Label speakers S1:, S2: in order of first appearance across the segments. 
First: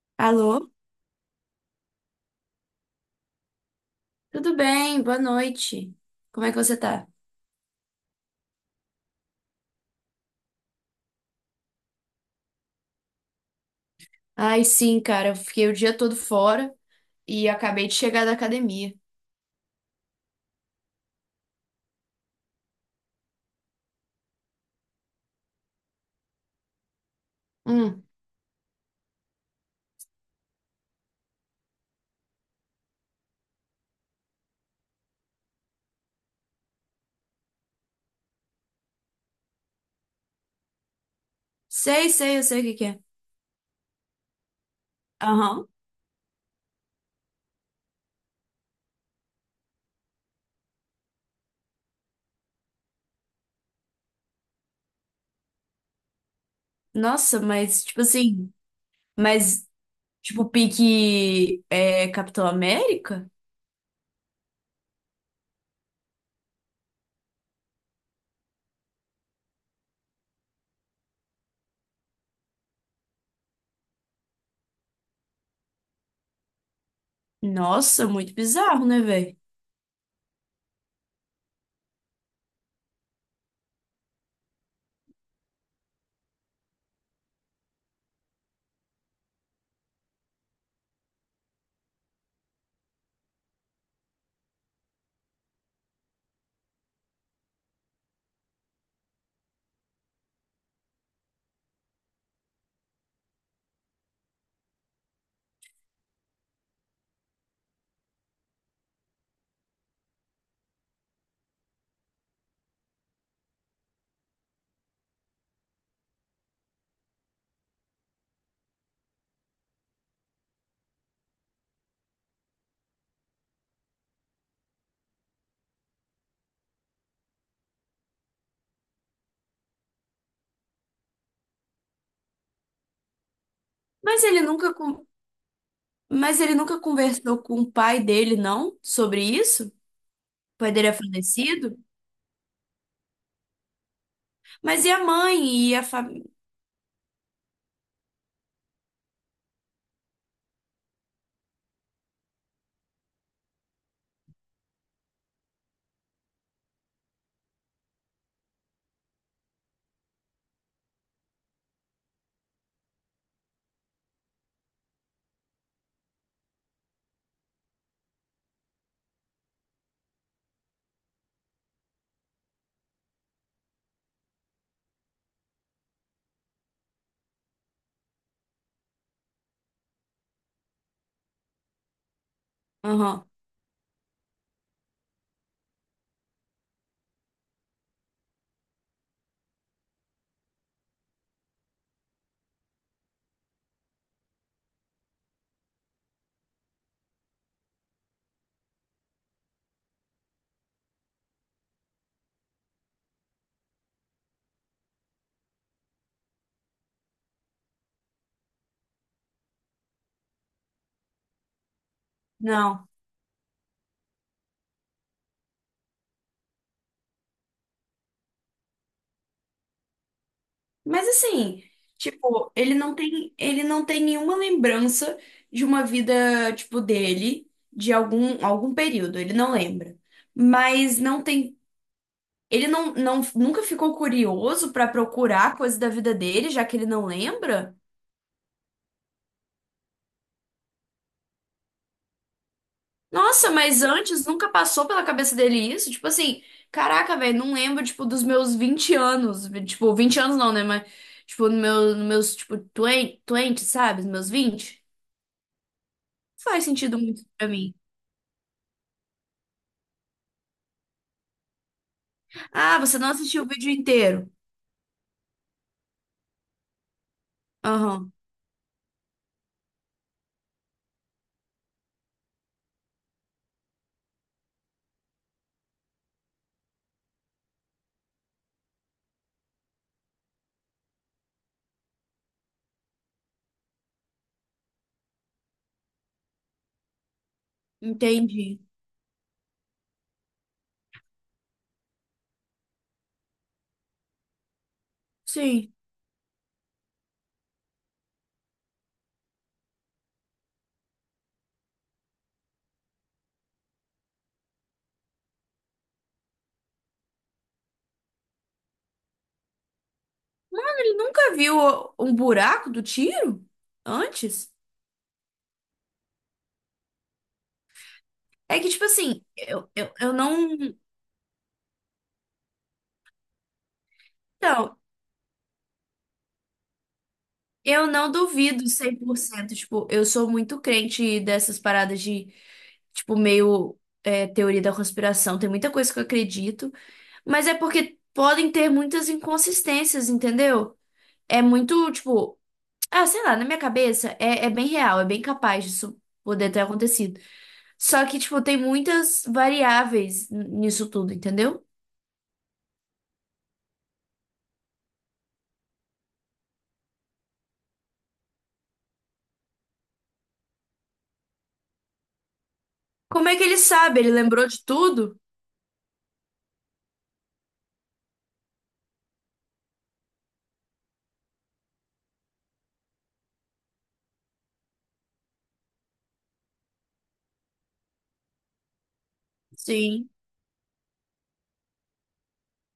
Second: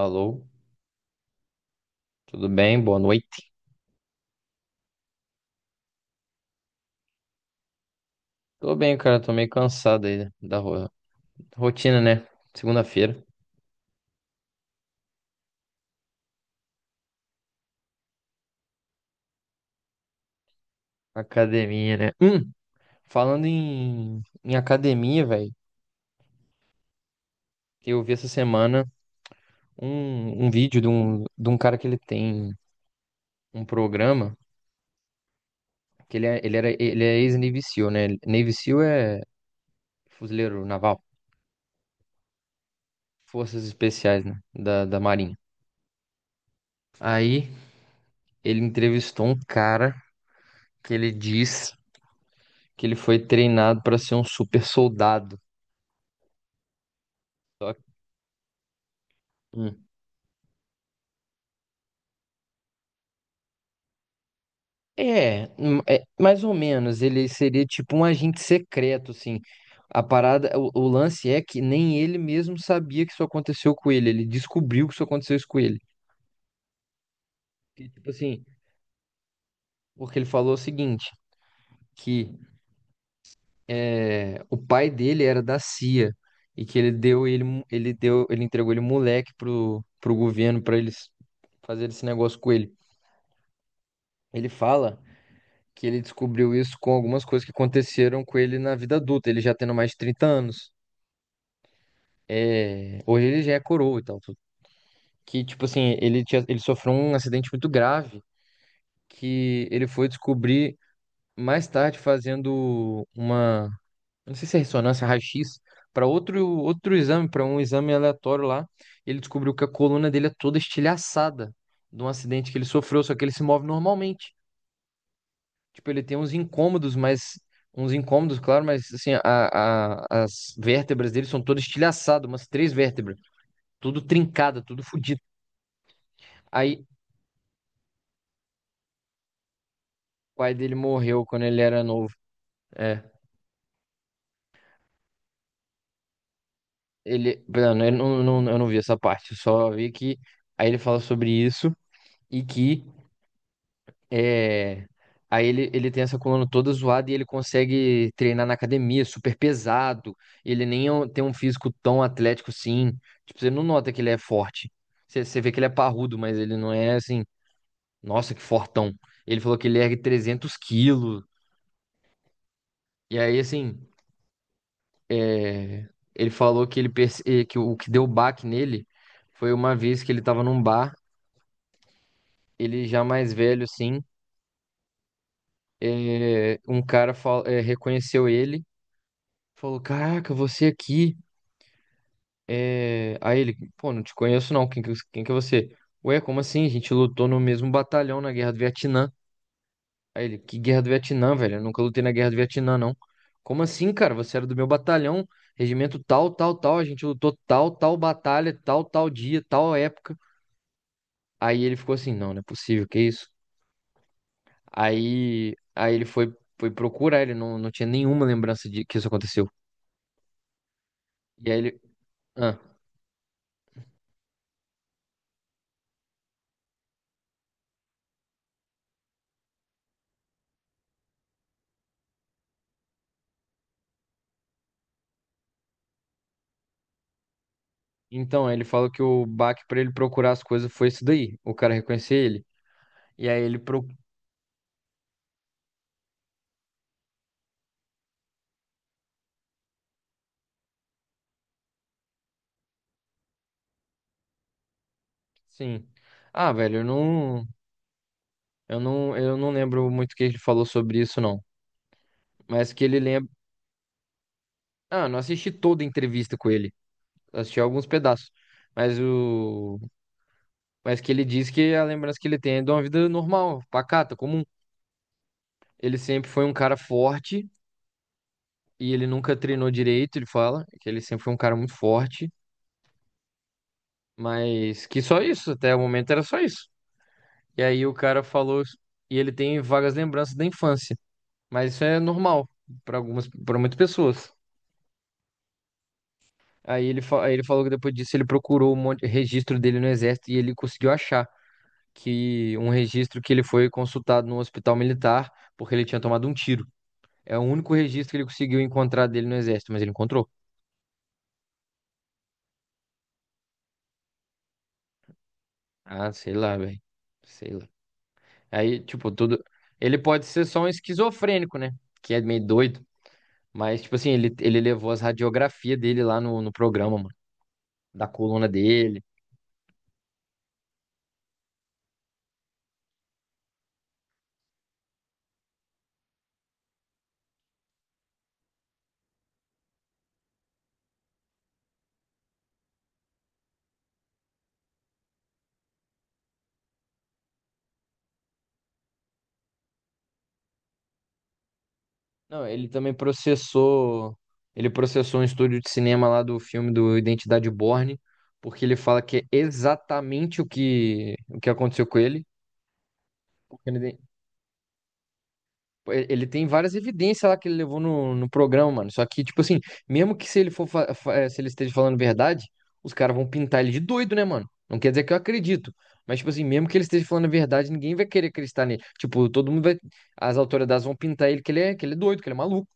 S1: Alô,
S2: Alô?
S1: tudo bem? Boa noite.
S2: Tudo bem? Boa noite. Como é que você tá?
S1: Tô bem, cara. Tô meio cansado aí da rotina, né? Segunda-feira,
S2: Ai, sim, cara. Eu fiquei o dia todo fora e acabei de chegar da academia.
S1: academia, né? Falando em academia, velho, eu
S2: Hum,
S1: vi essa semana um vídeo de um cara que ele tem um programa que ele é ex-Navy SEAL, né? Navy SEAL é fuzileiro naval,
S2: sei, eu sei o que que é.
S1: forças especiais, né? Da Marinha.
S2: Aham.
S1: Aí ele entrevistou um cara que ele diz que ele foi treinado para ser um super soldado.
S2: Nossa,
S1: Só
S2: mas,
S1: que-
S2: tipo assim, mas,
S1: Hum.
S2: tipo, pique é Capitão América?
S1: É, é, mais ou menos. Ele seria tipo um agente secreto, assim. A parada, o lance é que nem ele mesmo sabia que isso aconteceu com ele. Ele descobriu que isso aconteceu isso com ele. E,
S2: Nossa,
S1: tipo
S2: muito
S1: assim,
S2: bizarro, né, velho?
S1: porque ele falou o seguinte, que é, o pai dele era da CIA e que ele deu ele, mo- ele deu, ele entregou ele moleque pro governo para eles fazerem esse negócio com ele. Ele fala que ele descobriu isso com algumas coisas que aconteceram com ele na vida adulta, ele já tendo mais de 30 anos. É, hoje ele já é coroa e tal. Que, tipo assim, ele tinha, ele sofreu um acidente muito grave que ele foi descobrir mais tarde fazendo uma, não sei se é ressonância, raio-x, para outro exame, para um exame aleatório lá. Ele descobriu que a coluna dele é toda estilhaçada de um acidente que ele sofreu, só que ele se move normalmente. Tipo, ele tem uns incômodos, mas. Uns incômodos, claro, mas assim, as vértebras dele são todas estilhaçadas, umas três vértebras, tudo
S2: Mas ele
S1: trincada,
S2: nunca,
S1: tudo
S2: con-
S1: fodido.
S2: mas ele nunca conversou com o pai dele, não? Sobre isso? O
S1: Pai
S2: pai
S1: dele
S2: dele é
S1: morreu quando ele
S2: falecido?
S1: era novo. É.
S2: Mas e a mãe e a família?
S1: Ele, não, eu não vi essa parte, eu só vi que aí ele fala sobre isso e que é, aí ele tem essa coluna toda zoada e ele consegue treinar na academia, super pesado. Ele nem é um- tem um físico tão atlético assim. Tipo, você não nota que ele é forte. Você vê que ele é parrudo, mas ele não é assim, nossa, que fortão. Ele falou que ele ergue 300 quilos. E aí, assim. É, ele falou que que o que deu baque nele foi uma vez que ele estava num bar, ele já
S2: Aham.
S1: mais velho assim, reconheceu ele, falou: "Caraca, você aqui?" Aí ele: "Pô, não te conheço não, quem que é você?" "Ué, como assim? A gente lutou no mesmo batalhão na Guerra do Vietnã." Aí ele: "Que Guerra do Vietnã, velho? Eu nunca lutei na Guerra do Vietnã não." "Como assim, cara? Você era do meu batalhão, regimento tal, tal, tal, a gente lutou tal, tal batalha, tal, tal dia, tal época." Aí ele ficou assim, não, não é possível,
S2: Não.
S1: que isso? Aí ele foi, foi procurar, ele não, não tinha nenhuma lembrança de que isso aconteceu.
S2: Mas
S1: E aí
S2: assim,
S1: ele,
S2: tipo,
S1: ah,
S2: ele não tem nenhuma lembrança de uma vida, tipo, dele, de algum, algum período, ele não lembra. Mas não tem, ele não, não nunca ficou curioso pra procurar coisa da vida dele, já que ele não lembra?
S1: então, aí ele falou que o baque pra ele procurar as coisas foi isso daí, o cara reconhecer ele. E aí
S2: Nossa,
S1: ele,
S2: mas
S1: pro...
S2: antes nunca passou pela cabeça dele isso? Tipo assim, caraca, velho, não lembro, tipo, dos meus 20 anos, tipo, 20 anos não, né, mas tipo, no meu, nos meus, tipo, 20, 20, sabe? Nos meus 20,
S1: sim, ah,
S2: não faz
S1: velho,
S2: sentido muito pra mim.
S1: eu não lembro muito o que ele falou sobre isso, não. Mas
S2: Ah,
S1: que ele
S2: você não
S1: lembra,
S2: assistiu o vídeo inteiro.
S1: ah, não assisti toda a entrevista com ele, assisti alguns
S2: Aham,
S1: pedaços. Mas o, mas que ele diz que a lembrança que ele tem é de uma vida normal, pacata, comum. Ele sempre foi um cara forte e ele nunca treinou direito, ele fala, que ele sempre foi um cara muito forte, mas que só isso, até o momento era só isso. E aí o cara
S2: entendi.
S1: falou, e ele tem vagas lembranças da infância, mas isso é normal para para muitas pessoas.
S2: Sim.
S1: Aí ele falou que depois disso ele procurou um monte, registro dele no exército e ele conseguiu achar que um registro que ele foi consultado no hospital militar porque ele tinha tomado um tiro. É o único registro que ele conseguiu encontrar dele no exército, mas ele encontrou.
S2: Ele nunca viu um buraco do tiro antes?
S1: Ah, sei lá, velho. Sei lá.
S2: É que,
S1: Aí,
S2: tipo
S1: tipo,
S2: assim,
S1: tudo.
S2: eu, eu,
S1: Ele
S2: eu
S1: pode ser só um
S2: não.
S1: esquizofrênico, né? Que é meio doido. Mas, tipo assim, ele
S2: Então,
S1: levou as radiografias dele lá no programa, mano.
S2: eu
S1: Da
S2: não
S1: coluna
S2: duvido cem
S1: dele.
S2: por cento. Tipo, eu sou muito crente dessas paradas de, tipo, meio é, teoria da conspiração. Tem muita coisa que eu acredito, mas é porque podem ter muitas inconsistências, entendeu? É muito, tipo. Ah, sei lá, na minha cabeça é bem real, é bem capaz disso poder ter acontecido. Só que, tipo, tem muitas variáveis nisso tudo, entendeu?
S1: Não, ele também processou. Ele processou um estúdio de cinema lá do filme do Identidade Borne, porque ele fala que é exatamente o que aconteceu com ele.
S2: Como é que ele
S1: Porque no Iden-
S2: sabe? Ele lembrou de tudo?
S1: Ele tem várias evidências lá que ele levou no programa, mano. Só que, tipo assim, mesmo que se ele for, fa- fa- eh, se ele esteja falando verdade, os caras vão pintar ele de doido, né, mano? Não quer dizer que eu acredito. Mas, tipo assim, mesmo que ele esteja falando a verdade, ninguém vai querer acreditar nele. Tipo, todo mundo vai.
S2: Sim,
S1: As autoridades vão pintar ele que que ele é doido, que ele é maluco.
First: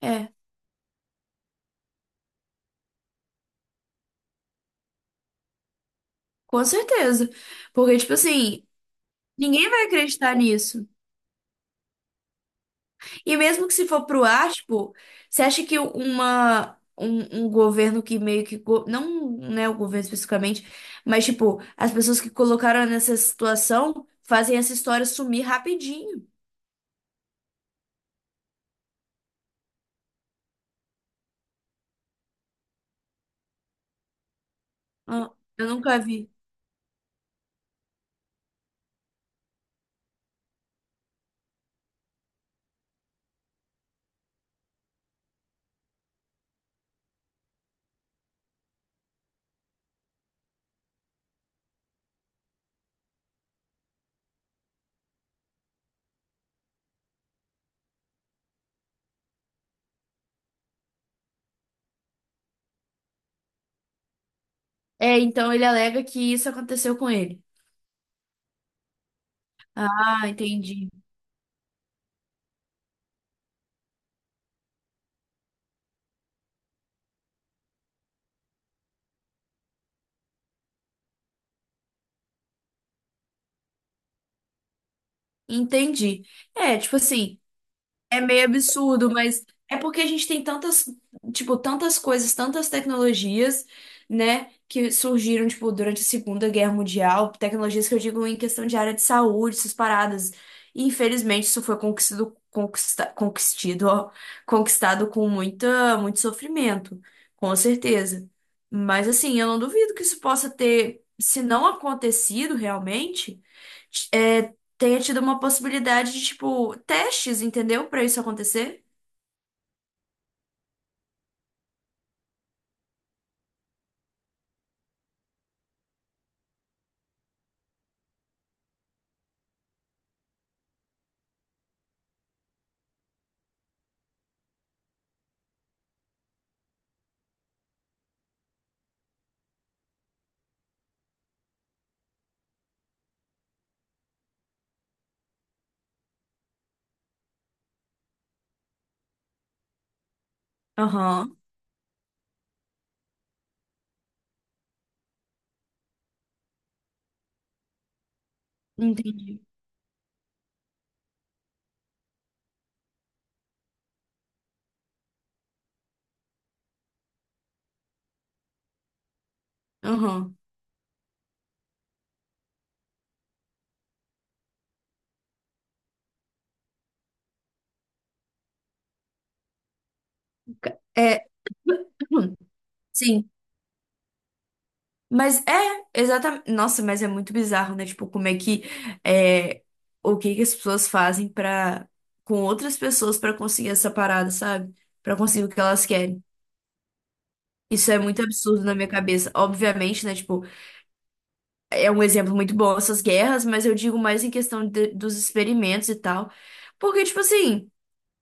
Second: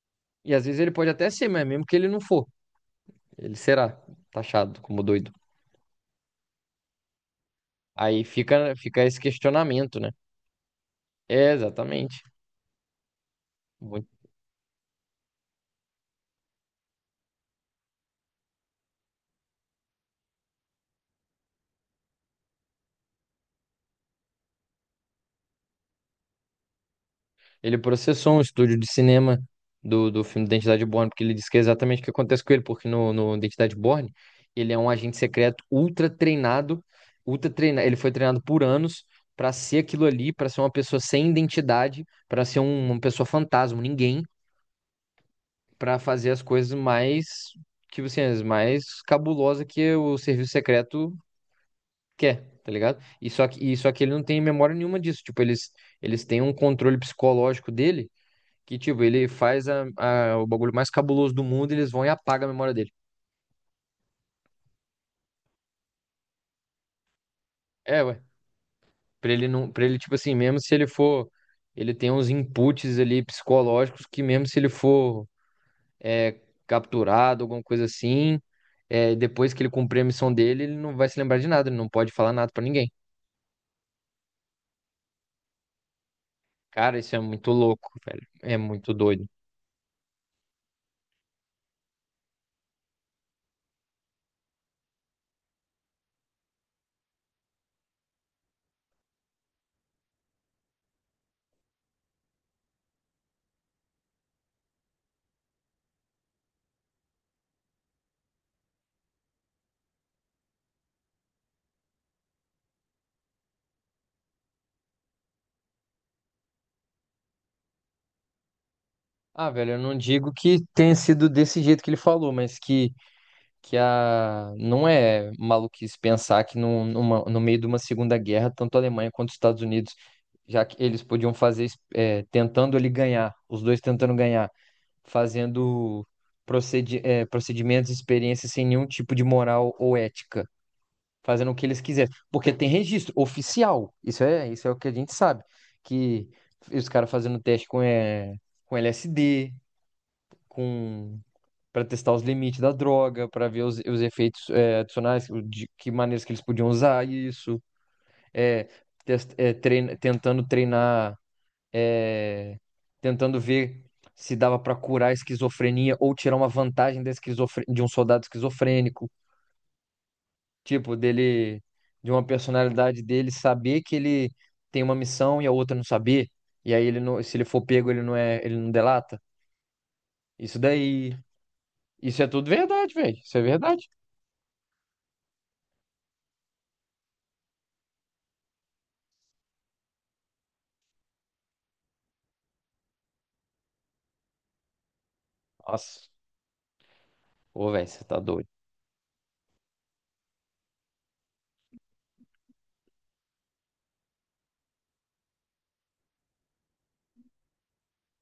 S2: é,
S1: E às vezes ele pode até ser, mas mesmo que ele não for, ele será taxado como doido.
S2: com certeza. Porque, tipo assim,
S1: Fica esse
S2: ninguém vai
S1: questionamento, né?
S2: acreditar nisso.
S1: É, exatamente.
S2: E mesmo que se for pro ar, tipo, você acha que uma. Um governo que meio que. Não, né, o governo especificamente, mas, tipo, as pessoas que colocaram nessa situação fazem essa história sumir rapidinho.
S1: Ele processou um estúdio de cinema do filme Identidade Bourne, porque ele disse que é exatamente o que acontece com ele, porque no Identidade Bourne, ele é um agente
S2: Ah,
S1: secreto
S2: eu nunca vi.
S1: ultra treinado, ele foi treinado por anos para ser aquilo ali, para ser uma pessoa sem identidade, uma pessoa fantasma, um ninguém, para fazer as coisas mais, tipo assim, as mais cabulosa que o serviço secreto quer. Tá ligado? E só que ele não tem memória nenhuma disso. Tipo, eles têm um controle psicológico dele que, tipo, ele faz o bagulho mais cabuloso do mundo e eles vão e apagam a memória dele.
S2: É, então ele alega que isso aconteceu com ele.
S1: É, ué. Pra ele não. Pra ele, tipo
S2: Ah,
S1: assim, mesmo se ele
S2: entendi.
S1: for. Ele tem uns inputs ali psicológicos que, mesmo se ele for é, capturado, alguma coisa assim, é, depois que ele cumprir a missão dele, ele não vai se lembrar de nada, ele não pode falar nada pra ninguém.
S2: Entendi. É, tipo
S1: Cara, isso é
S2: assim,
S1: muito louco,
S2: é
S1: velho.
S2: meio
S1: É muito
S2: absurdo,
S1: doido.
S2: mas é porque a gente tem tantas, tipo, tantas coisas, tantas tecnologias, né, que surgiram, tipo, durante a Segunda Guerra Mundial, tecnologias que eu digo em questão de área de saúde, essas paradas. E, infelizmente, isso foi conquistado, conquista, conquistido, ó, conquistado com muita, muito sofrimento, com certeza. Mas, assim, eu não duvido que isso possa ter, se não acontecido realmente é, tenha tido uma possibilidade de, tipo, testes, entendeu? Pra isso acontecer.
S1: Ah, velho, eu não digo que tenha sido desse jeito que ele falou, mas que. Que a... não é maluquice pensar que no meio de uma Segunda Guerra, tanto a Alemanha quanto os Estados Unidos, já que eles podiam fazer, tentando ali ganhar, os dois tentando ganhar, fazendo procedimentos e experiências sem nenhum tipo de moral ou ética, fazendo o que eles quiserem. Porque tem registro oficial, isso é o que a gente sabe, que os caras fazendo teste com, é, com LSD, com
S2: Aham,
S1: para testar os limites da droga, para ver os efeitos é, adicionais, o de que maneiras que eles podiam usar isso, é,
S2: entendi.
S1: tentando treinar, é, tentando ver se dava para curar a esquizofrenia ou tirar uma vantagem da de um soldado esquizofrênico,
S2: Aham.
S1: tipo dele, de uma personalidade dele saber que ele tem uma missão e a outra não saber, e aí ele não, se ele for pego ele não delata. Isso daí,
S2: É,
S1: isso é tudo verdade, velho.
S2: sim.
S1: Isso é verdade.
S2: Mas é, exatamente. Nossa, mas é muito bizarro, né? Tipo, como é que. É, o que que as pessoas fazem para com outras pessoas para conseguir essa parada, sabe? Para conseguir o que elas
S1: Nossa.
S2: querem.
S1: Pô, velho,
S2: Isso é
S1: você tá
S2: muito
S1: doido.
S2: absurdo na minha cabeça. Obviamente, né? Tipo, é um exemplo muito bom essas guerras, mas eu digo mais em questão dos experimentos e tal. Porque, tipo assim.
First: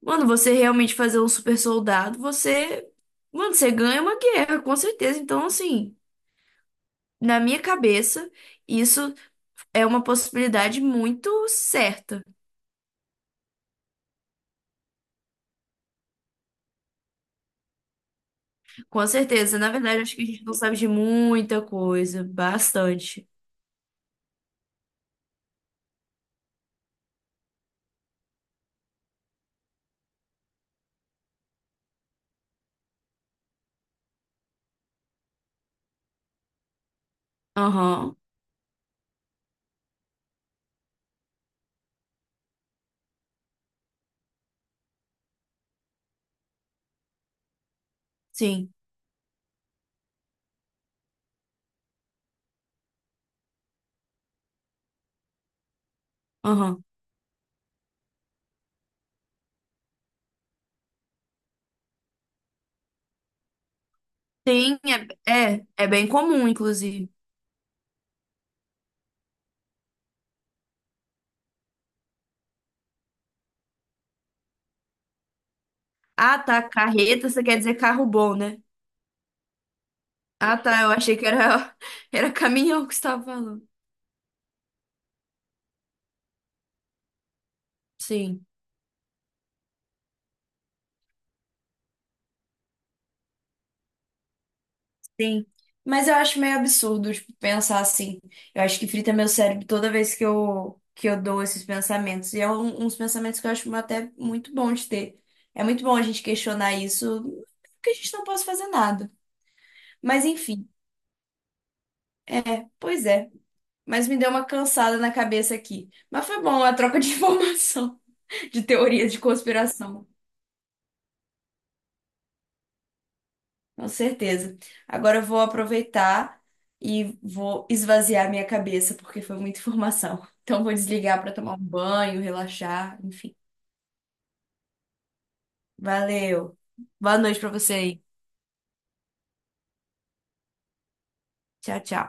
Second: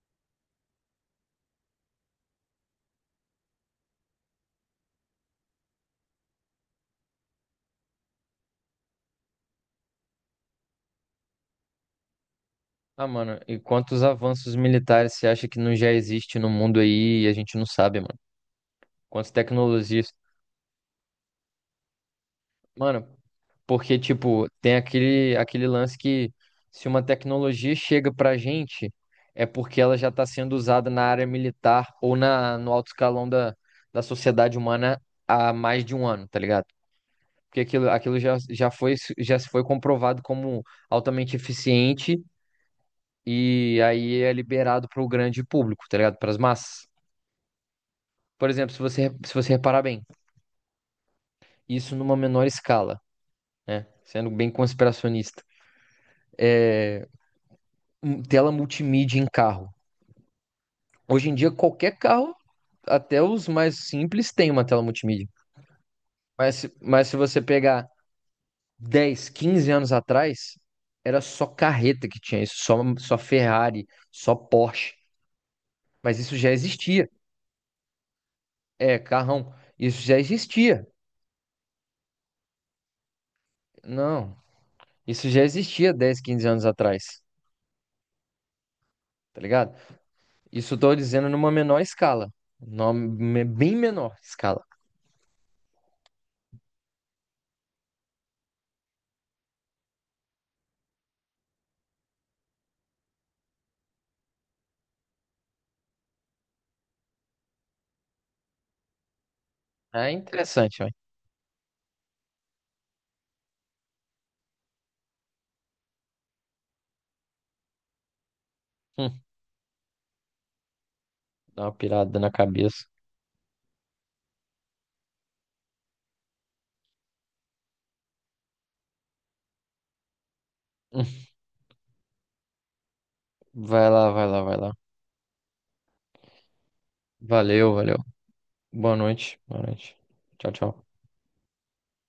S2: Mano, você realmente fazer um super soldado, você. Mano, você ganha uma guerra, com certeza. Então, assim, na minha cabeça, isso é uma possibilidade muito certa.
S1: Ah, mano, e quantos avanços militares você acha que não já existe no mundo aí e a gente não sabe, mano?
S2: Com
S1: Quantas
S2: certeza. Na verdade,
S1: tecnologias?
S2: acho que a gente não sabe de muita coisa.
S1: Mano,
S2: Bastante.
S1: porque, tipo, tem aquele lance que se uma tecnologia chega pra gente, é porque ela já tá sendo usada na área militar ou na, no alto escalão da sociedade humana há mais de um ano, tá ligado? Porque aquilo,
S2: Aham.
S1: aquilo já, já foi, já se foi comprovado como altamente eficiente e aí é liberado para o grande público, tá ligado? Para as massas. Por
S2: Sim.
S1: exemplo, se você reparar bem, isso numa menor escala, né? Sendo bem conspiracionista.
S2: Aham.
S1: Tela multimídia em carro. Hoje em dia, qualquer carro, até os mais simples, tem uma
S2: Sim,
S1: tela multimídia.
S2: é bem comum,
S1: Mas
S2: inclusive.
S1: se você pegar 10, 15 anos atrás, era só carreta que tinha isso, só Ferrari, só Porsche. Mas isso
S2: Ah,
S1: já
S2: tá.
S1: existia.
S2: Carreta, você quer dizer carro bom, né?
S1: É, carrão. Isso já
S2: Ah, tá.
S1: existia.
S2: Eu achei que era, era caminhão que você estava falando.
S1: Não, isso já existia 10, 15 anos atrás,
S2: Sim.
S1: tá ligado? Isso estou dizendo numa menor escala, bem menor escala.
S2: Sim. Mas eu acho meio absurdo, tipo, pensar assim. Eu acho que frita meu cérebro toda vez que eu dou esses pensamentos. E é um, uns pensamentos que eu acho até muito bom de ter. É muito bom a gente questionar isso, porque a gente não pode fazer nada.
S1: É
S2: Mas enfim,
S1: interessante, ó.
S2: é, pois é. Mas me deu uma cansada na cabeça aqui. Mas foi bom a troca de informação, de teorias de
S1: Hum,
S2: conspiração.
S1: dá uma pirada na cabeça.
S2: Com certeza. Agora eu vou aproveitar e vou esvaziar minha cabeça, porque foi muita informação. Então vou
S1: Hum,
S2: desligar para tomar um banho, relaxar, enfim.
S1: vai lá, vai lá, vai lá.
S2: Valeu. Boa noite para você
S1: Valeu, valeu.
S2: aí.
S1: Boa noite, boa noite. Tchau, tchau.
S2: Tchau, tchau.